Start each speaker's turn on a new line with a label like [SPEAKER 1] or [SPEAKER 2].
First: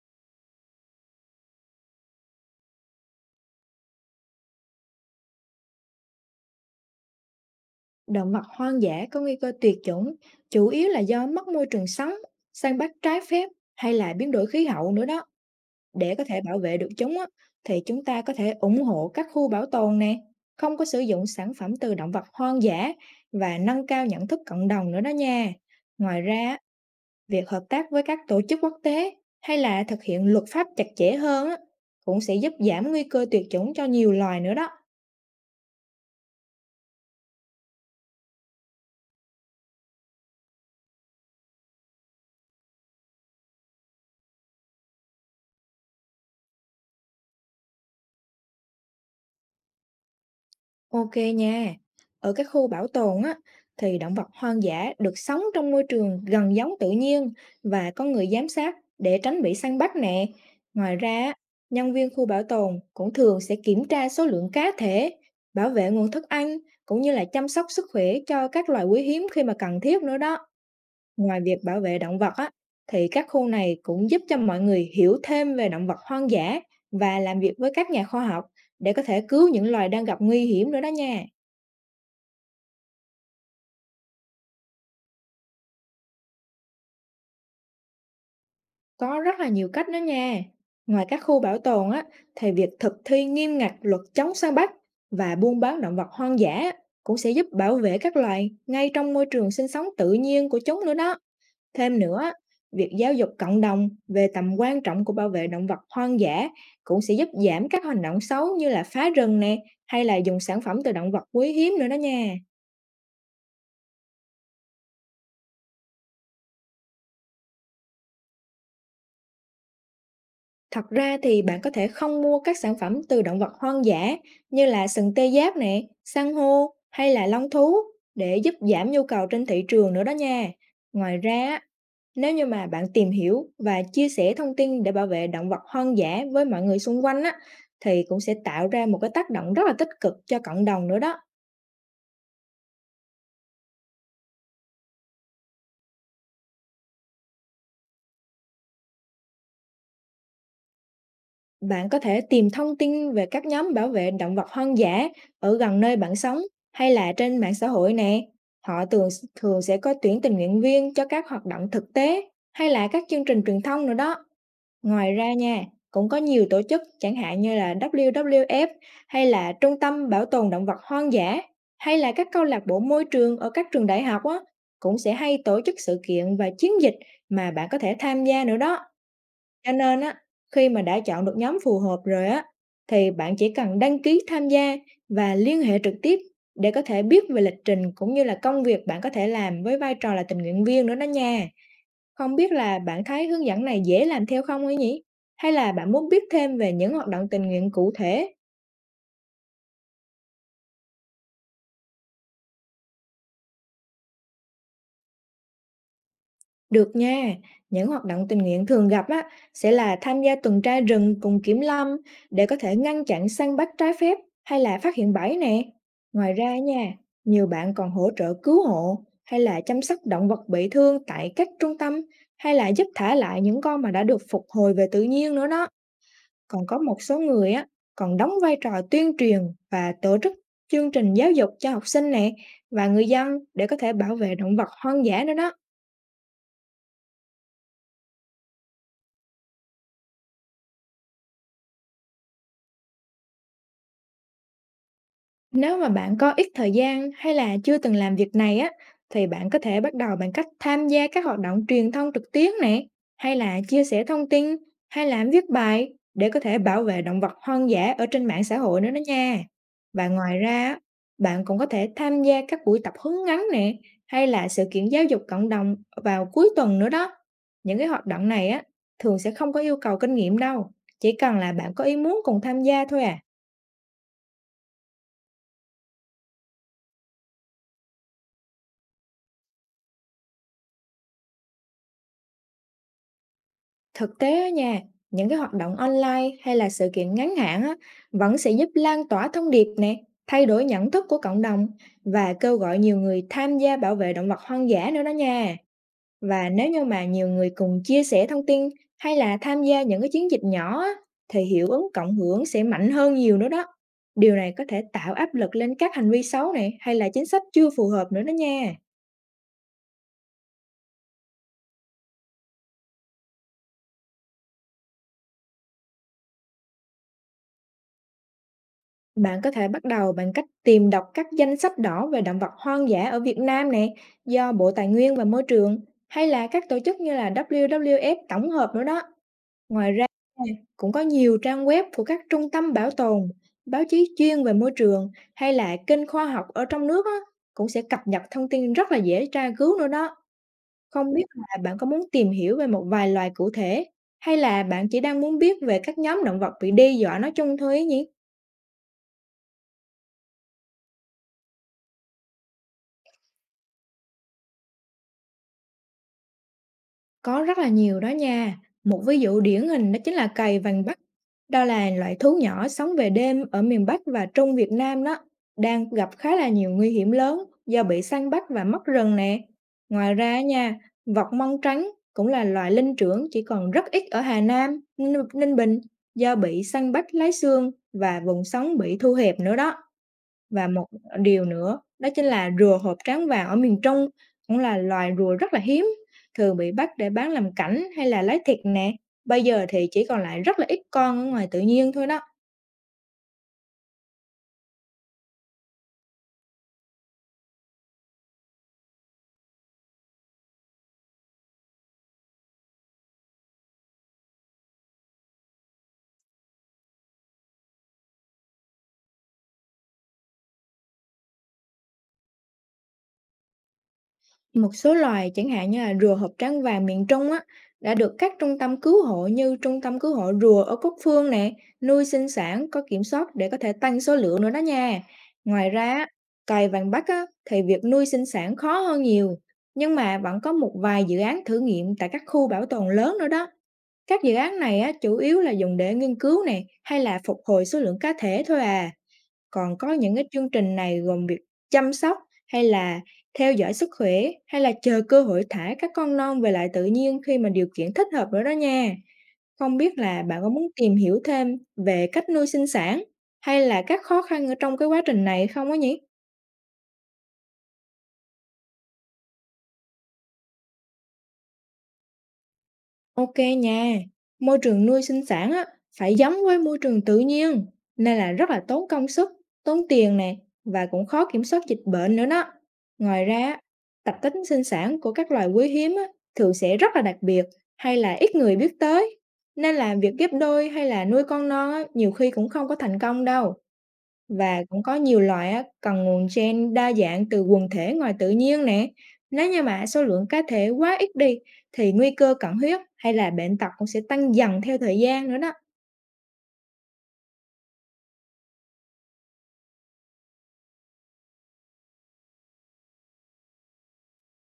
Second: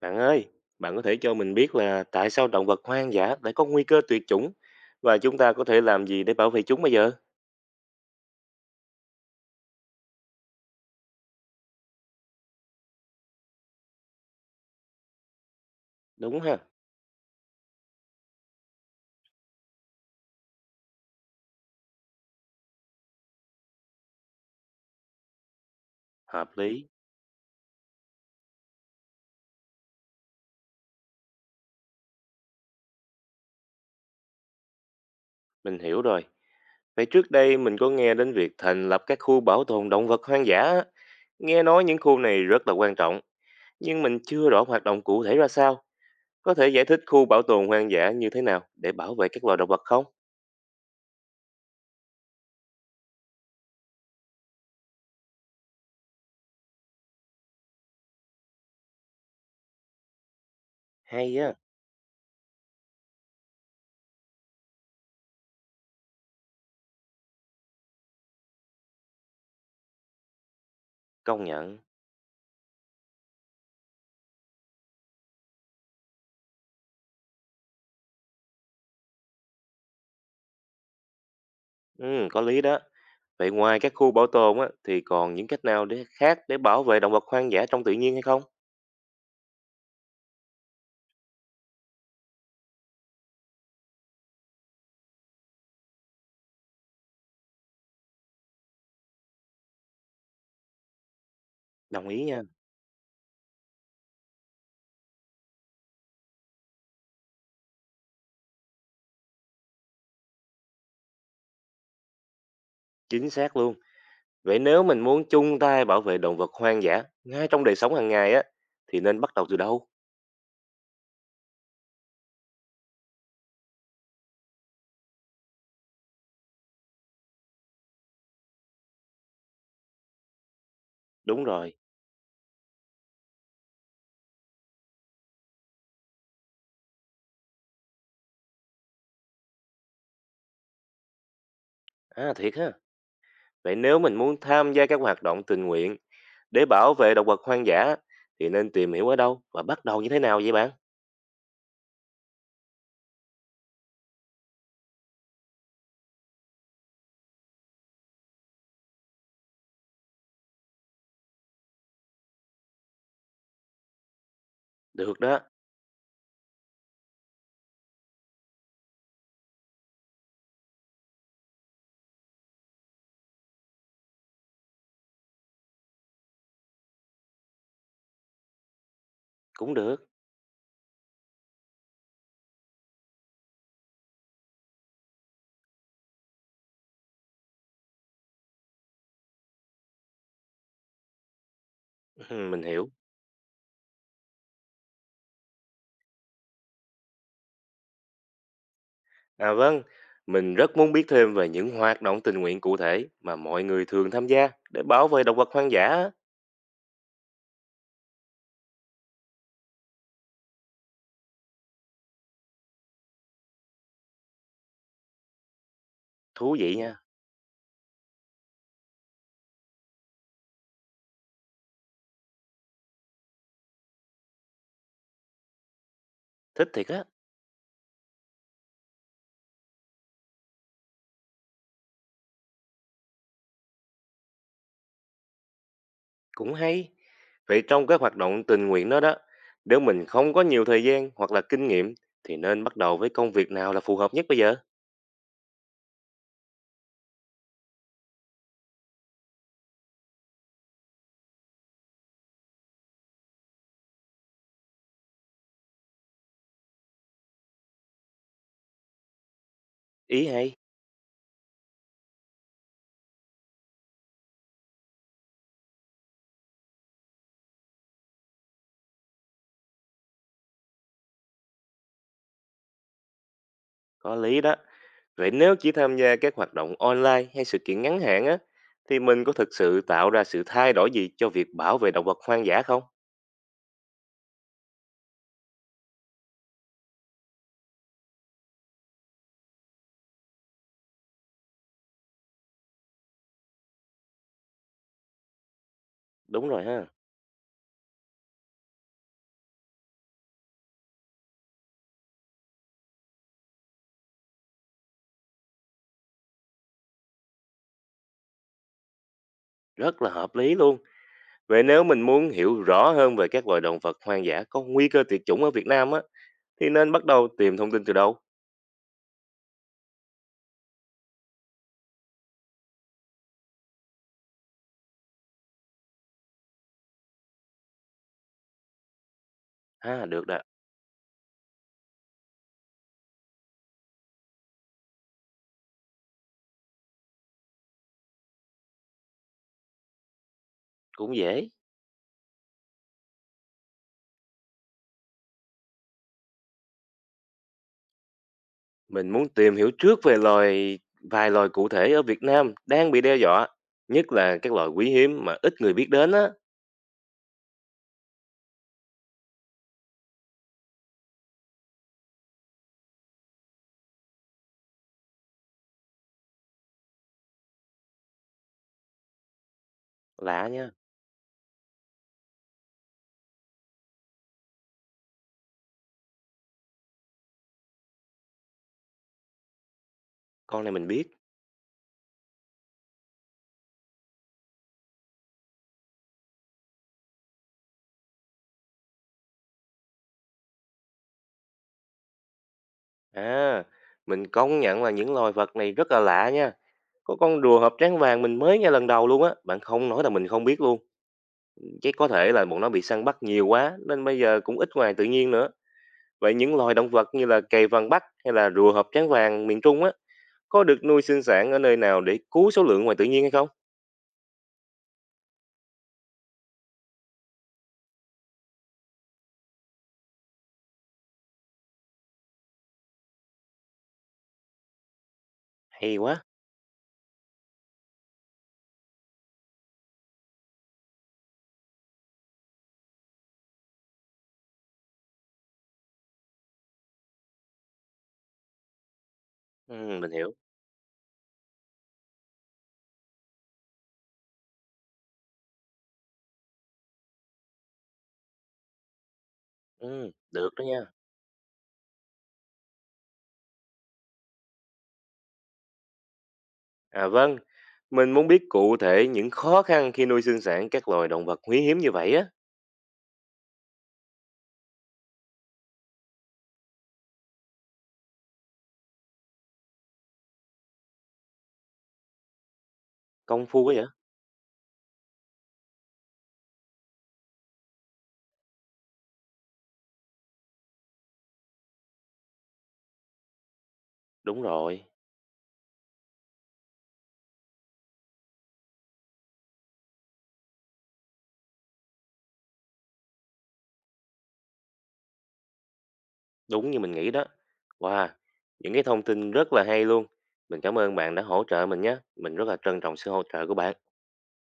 [SPEAKER 1] Bạn ơi, bạn có thể cho mình biết là tại sao động vật hoang dã lại có nguy cơ tuyệt chủng và chúng ta có thể làm gì để bảo vệ chúng bây giờ?
[SPEAKER 2] Động vật hoang dã có nguy cơ tuyệt chủng chủ yếu là do mất môi trường sống, săn bắt trái phép hay là biến đổi khí hậu nữa đó. Để có thể
[SPEAKER 1] Đúng
[SPEAKER 2] bảo
[SPEAKER 1] ha,
[SPEAKER 2] vệ được chúng á, thì chúng ta có thể ủng hộ các khu bảo tồn nè, không có sử dụng sản phẩm từ động vật hoang dã và nâng cao nhận thức cộng đồng nữa đó nha. Ngoài ra,
[SPEAKER 1] hợp
[SPEAKER 2] á,
[SPEAKER 1] lý,
[SPEAKER 2] việc hợp tác với các tổ chức quốc tế hay là thực hiện luật pháp chặt chẽ hơn á, cũng sẽ giúp giảm nguy cơ tuyệt chủng cho nhiều loài nữa đó.
[SPEAKER 1] mình hiểu rồi. Vậy trước đây mình có nghe đến việc thành lập các khu bảo tồn động vật hoang dã, á. Nghe nói những khu này rất là quan trọng, nhưng mình chưa rõ hoạt động cụ thể ra sao. Có thể giải thích khu bảo tồn hoang dã như thế nào để bảo vệ các loài động vật không?
[SPEAKER 2] Ok nha. Ở các khu bảo tồn á, thì động vật hoang dã được sống trong môi trường gần giống tự nhiên và có người giám sát để tránh bị săn bắt nè. Ngoài ra, á,
[SPEAKER 1] Hay á,
[SPEAKER 2] nhân viên khu bảo tồn cũng thường sẽ kiểm tra số lượng cá thể, bảo vệ nguồn thức ăn cũng như là chăm sóc sức khỏe cho các loài quý hiếm khi mà cần thiết nữa đó. Ngoài
[SPEAKER 1] công
[SPEAKER 2] việc
[SPEAKER 1] nhận.
[SPEAKER 2] bảo vệ động vật á, thì các khu này cũng giúp cho mọi người hiểu thêm về động vật hoang dã và làm việc với các nhà khoa học để có thể cứu những loài đang gặp nguy hiểm nữa đó nha.
[SPEAKER 1] Ừ, có lý đó. Vậy ngoài các khu bảo tồn á, thì còn những cách nào khác để bảo vệ động vật hoang dã trong tự nhiên hay không?
[SPEAKER 2] Có rất là nhiều cách đó nha. Ngoài các khu bảo tồn á, thì việc thực thi nghiêm ngặt luật chống săn bắt và buôn bán động vật hoang dã cũng sẽ giúp bảo vệ các loài ngay trong môi trường sinh sống tự nhiên của chúng nữa đó. Thêm
[SPEAKER 1] Đồng ý
[SPEAKER 2] nữa,
[SPEAKER 1] nha,
[SPEAKER 2] việc giáo dục cộng đồng về tầm quan trọng của bảo vệ động vật hoang dã cũng sẽ giúp giảm các hành động xấu như là phá rừng nè, hay là dùng sản phẩm từ động vật quý hiếm nữa đó nha.
[SPEAKER 1] chính xác luôn. Vậy nếu mình muốn chung tay bảo vệ động vật hoang dã ngay trong đời sống hàng ngày á, thì nên bắt đầu từ đâu?
[SPEAKER 2] Thật ra thì bạn có thể không mua các sản phẩm từ động vật hoang dã như là sừng tê giác nè, san hô hay là long thú, để giúp giảm nhu cầu trên thị trường nữa đó nha. Ngoài
[SPEAKER 1] Đúng
[SPEAKER 2] ra, á,
[SPEAKER 1] rồi.
[SPEAKER 2] nếu như mà bạn tìm hiểu và chia sẻ thông tin để bảo vệ động vật hoang dã với mọi người xung quanh á, thì cũng sẽ tạo ra một cái tác động rất là tích cực cho cộng đồng nữa đó.
[SPEAKER 1] À thiệt ha. Vậy nếu mình muốn tham gia các hoạt động tình nguyện để bảo vệ động vật hoang dã thì nên tìm hiểu ở đâu và bắt đầu như thế nào vậy bạn?
[SPEAKER 2] Bạn có thể tìm thông tin về các nhóm bảo vệ động vật hoang dã ở gần nơi bạn sống, hay là trên mạng xã hội nè. Họ thường thường sẽ có tuyển tình nguyện viên cho các hoạt động thực tế hay là các chương trình truyền thông nữa đó. Ngoài
[SPEAKER 1] Được
[SPEAKER 2] ra
[SPEAKER 1] đó,
[SPEAKER 2] nha, cũng có nhiều tổ chức chẳng hạn như là WWF, hay là Trung tâm Bảo tồn Động vật Hoang dã, hay là các câu lạc bộ môi trường ở các trường đại học á, cũng sẽ hay tổ chức sự kiện và chiến dịch mà bạn có thể tham gia nữa đó. Cho
[SPEAKER 1] cũng
[SPEAKER 2] nên
[SPEAKER 1] được.
[SPEAKER 2] á, khi mà đã chọn được nhóm phù hợp rồi á, thì bạn chỉ cần đăng ký tham gia và liên hệ trực tiếp để có thể biết về lịch trình cũng như là công việc bạn có thể làm với vai trò là tình nguyện viên nữa đó nha. Không biết
[SPEAKER 1] Mình
[SPEAKER 2] là
[SPEAKER 1] hiểu.
[SPEAKER 2] bạn thấy hướng dẫn này dễ làm theo không ấy nhỉ? Hay là bạn muốn biết thêm về những hoạt động tình nguyện cụ thể?
[SPEAKER 1] À vâng, mình rất muốn biết thêm về những hoạt động tình nguyện cụ thể mà mọi người thường tham gia để bảo vệ động vật hoang dã. Á.
[SPEAKER 2] Được nha, những hoạt động tình nguyện thường gặp á, sẽ là tham gia tuần tra rừng cùng kiểm lâm để có thể ngăn chặn săn bắt trái phép hay là phát hiện bẫy nè. Ngoài
[SPEAKER 1] Thú
[SPEAKER 2] ra
[SPEAKER 1] vị
[SPEAKER 2] nha,
[SPEAKER 1] nha,
[SPEAKER 2] nhiều bạn còn hỗ trợ cứu hộ hay là chăm sóc động vật bị thương tại các trung tâm, hay là giúp thả lại những con mà đã được phục hồi về tự nhiên nữa đó. Còn
[SPEAKER 1] thích
[SPEAKER 2] có
[SPEAKER 1] thiệt
[SPEAKER 2] một
[SPEAKER 1] á,
[SPEAKER 2] số người á, còn đóng vai trò tuyên truyền và tổ chức chương trình giáo dục cho học sinh nè, và người dân, để có thể bảo vệ động vật hoang dã nữa đó.
[SPEAKER 1] cũng hay. Vậy trong các hoạt động tình nguyện đó đó, nếu mình không có nhiều thời gian hoặc là kinh nghiệm thì nên bắt đầu với công việc nào là phù hợp nhất bây giờ?
[SPEAKER 2] Nếu mà bạn có ít thời gian hay là chưa từng làm việc này á, thì bạn có thể bắt đầu bằng cách tham gia các hoạt động truyền thông trực tuyến nè, hay là chia sẻ thông tin, hay là viết bài để có thể bảo vệ động vật hoang dã ở trên mạng xã hội nữa đó nha. Và
[SPEAKER 1] Ý
[SPEAKER 2] ngoài
[SPEAKER 1] hay,
[SPEAKER 2] ra, á, bạn cũng có thể tham gia các buổi tập huấn ngắn nè, hay là sự kiện giáo dục cộng đồng vào cuối tuần nữa đó. Những cái hoạt động này á, thường sẽ không có yêu cầu kinh nghiệm đâu, chỉ cần là bạn có ý muốn cùng tham gia thôi à.
[SPEAKER 1] có lý đó. Vậy nếu chỉ tham gia các hoạt động online hay sự kiện ngắn hạn á, thì mình có thực sự tạo ra sự thay đổi gì cho việc bảo vệ động vật hoang dã không?
[SPEAKER 2] Thực tế á nha, những cái hoạt động online hay là sự kiện ngắn hạn á, vẫn sẽ giúp lan tỏa thông điệp nè, thay đổi nhận thức của cộng đồng và kêu gọi nhiều người tham gia bảo vệ động vật hoang dã nữa đó nha. Và
[SPEAKER 1] Đúng rồi
[SPEAKER 2] nếu như
[SPEAKER 1] ha,
[SPEAKER 2] mà nhiều người cùng chia sẻ thông tin hay là tham gia những cái chiến dịch nhỏ á, thì hiệu ứng cộng hưởng sẽ mạnh hơn nhiều nữa đó. Điều này có thể tạo áp lực lên các hành vi xấu này, hay là chính sách chưa phù hợp nữa đó nha.
[SPEAKER 1] rất là hợp lý luôn. Vậy nếu mình muốn hiểu rõ hơn về các loài động vật hoang dã có nguy cơ tuyệt chủng ở Việt Nam á, thì nên bắt đầu tìm thông tin từ đâu?
[SPEAKER 2] Bạn có thể bắt đầu bằng cách tìm đọc các danh sách đỏ về động vật hoang dã ở Việt Nam nè, do Bộ Tài nguyên và Môi trường hay là các tổ chức như là WWF tổng hợp nữa đó. Ngoài ra,
[SPEAKER 1] À, được đó,
[SPEAKER 2] cũng có nhiều trang web của các trung tâm bảo tồn, báo chí chuyên về môi trường hay là kênh khoa học ở trong nước á, cũng sẽ cập nhật thông tin rất là dễ tra cứu nữa đó. Không
[SPEAKER 1] cũng
[SPEAKER 2] biết
[SPEAKER 1] dễ.
[SPEAKER 2] là bạn có muốn tìm hiểu về một vài loài cụ thể, hay là bạn chỉ đang muốn biết về các nhóm động vật bị đe dọa nói chung thôi ấy nhỉ?
[SPEAKER 1] Mình muốn tìm hiểu trước về vài loài cụ thể ở Việt Nam đang bị đe dọa, nhất là các loài quý hiếm mà ít người biết đến á.
[SPEAKER 2] Có rất là nhiều đó nha. Một ví dụ điển hình đó chính là cầy vàng Bắc. Đó là loại thú nhỏ sống về đêm ở miền Bắc và Trung Việt Nam đó, đang gặp khá là nhiều nguy hiểm lớn do bị săn bắt và mất rừng nè. Ngoài ra
[SPEAKER 1] Lạ nha,
[SPEAKER 2] nha, vọc mông trắng cũng là loại linh trưởng chỉ còn rất ít ở Hà Nam, Ninh Ninh Bình, do bị săn bắt lấy xương và vùng sống bị thu hẹp nữa đó.
[SPEAKER 1] con
[SPEAKER 2] Và
[SPEAKER 1] này
[SPEAKER 2] một
[SPEAKER 1] mình biết.
[SPEAKER 2] điều nữa đó chính là rùa hộp trán vàng ở miền Trung, cũng là loài rùa rất là hiếm, thường bị bắt để bán làm cảnh hay là lấy thịt nè. Bây giờ thì chỉ còn lại rất là ít con ở ngoài tự nhiên thôi đó.
[SPEAKER 1] À, mình công nhận là những loài vật này rất là lạ nha. Có con rùa hợp trán vàng mình mới nghe lần đầu luôn á, bạn không nói là mình không biết luôn. Chắc có thể là bọn nó bị săn bắt nhiều quá nên bây giờ cũng ít ngoài tự nhiên nữa. Vậy những loài động vật như là cầy vàng Bắc hay là rùa hợp trán vàng miền Trung á, có được nuôi sinh sản ở nơi nào để cứu số lượng ngoài tự nhiên hay không?
[SPEAKER 2] Một số loài chẳng hạn như là rùa hợp trắng vàng miền Trung á, đã được các trung tâm cứu hộ như trung tâm cứu hộ rùa ở Cúc Phương nè, nuôi sinh sản có kiểm soát để có thể tăng số lượng nữa đó nha. Ngoài ra,
[SPEAKER 1] Hay
[SPEAKER 2] á,
[SPEAKER 1] quá.
[SPEAKER 2] cày vàng Bắc á, thì việc nuôi sinh sản khó hơn nhiều, nhưng mà vẫn có một vài dự án thử nghiệm tại các khu bảo tồn lớn nữa đó. Các dự án này á, chủ yếu là dùng để nghiên cứu nè, hay là phục hồi số lượng cá thể thôi à.
[SPEAKER 1] Ừ,
[SPEAKER 2] Còn có
[SPEAKER 1] mình
[SPEAKER 2] những cái
[SPEAKER 1] hiểu.
[SPEAKER 2] chương trình này gồm việc chăm sóc, hay là theo dõi sức khỏe, hay là chờ cơ hội thả các con non về lại tự nhiên khi mà điều kiện thích hợp nữa đó nha. Không biết
[SPEAKER 1] Ừ,
[SPEAKER 2] là bạn có
[SPEAKER 1] được đó
[SPEAKER 2] muốn
[SPEAKER 1] nha.
[SPEAKER 2] tìm hiểu thêm về cách nuôi sinh sản, hay là các khó khăn ở trong cái quá trình này không á nhỉ?
[SPEAKER 1] À vâng, mình muốn biết cụ thể những khó khăn khi nuôi sinh sản các loài động vật quý hiếm như vậy á.
[SPEAKER 2] Ok nha, môi trường nuôi sinh sản á, phải giống với môi trường tự nhiên, nên là rất là tốn công sức, tốn tiền nè, và cũng khó kiểm soát dịch bệnh nữa đó. Ngoài
[SPEAKER 1] Công
[SPEAKER 2] ra,
[SPEAKER 1] phu quá vậy?
[SPEAKER 2] tập tính sinh sản của các loài quý hiếm á, thường sẽ rất là đặc biệt hay là ít người biết tới, nên là việc ghép đôi hay là nuôi con non á, nhiều khi cũng không có thành công đâu.
[SPEAKER 1] Đúng
[SPEAKER 2] Và cũng
[SPEAKER 1] rồi,
[SPEAKER 2] có nhiều loài á, cần nguồn gen đa dạng từ quần thể ngoài tự nhiên nè. Nếu như mà số lượng cá thể quá ít đi thì nguy cơ cận huyết hay là bệnh tật cũng sẽ tăng dần theo thời gian nữa đó.
[SPEAKER 1] đúng như mình nghĩ đó. Wow, những cái thông tin rất là hay luôn. Mình cảm ơn bạn đã hỗ trợ mình nhé. Mình rất là trân trọng sự hỗ trợ của bạn.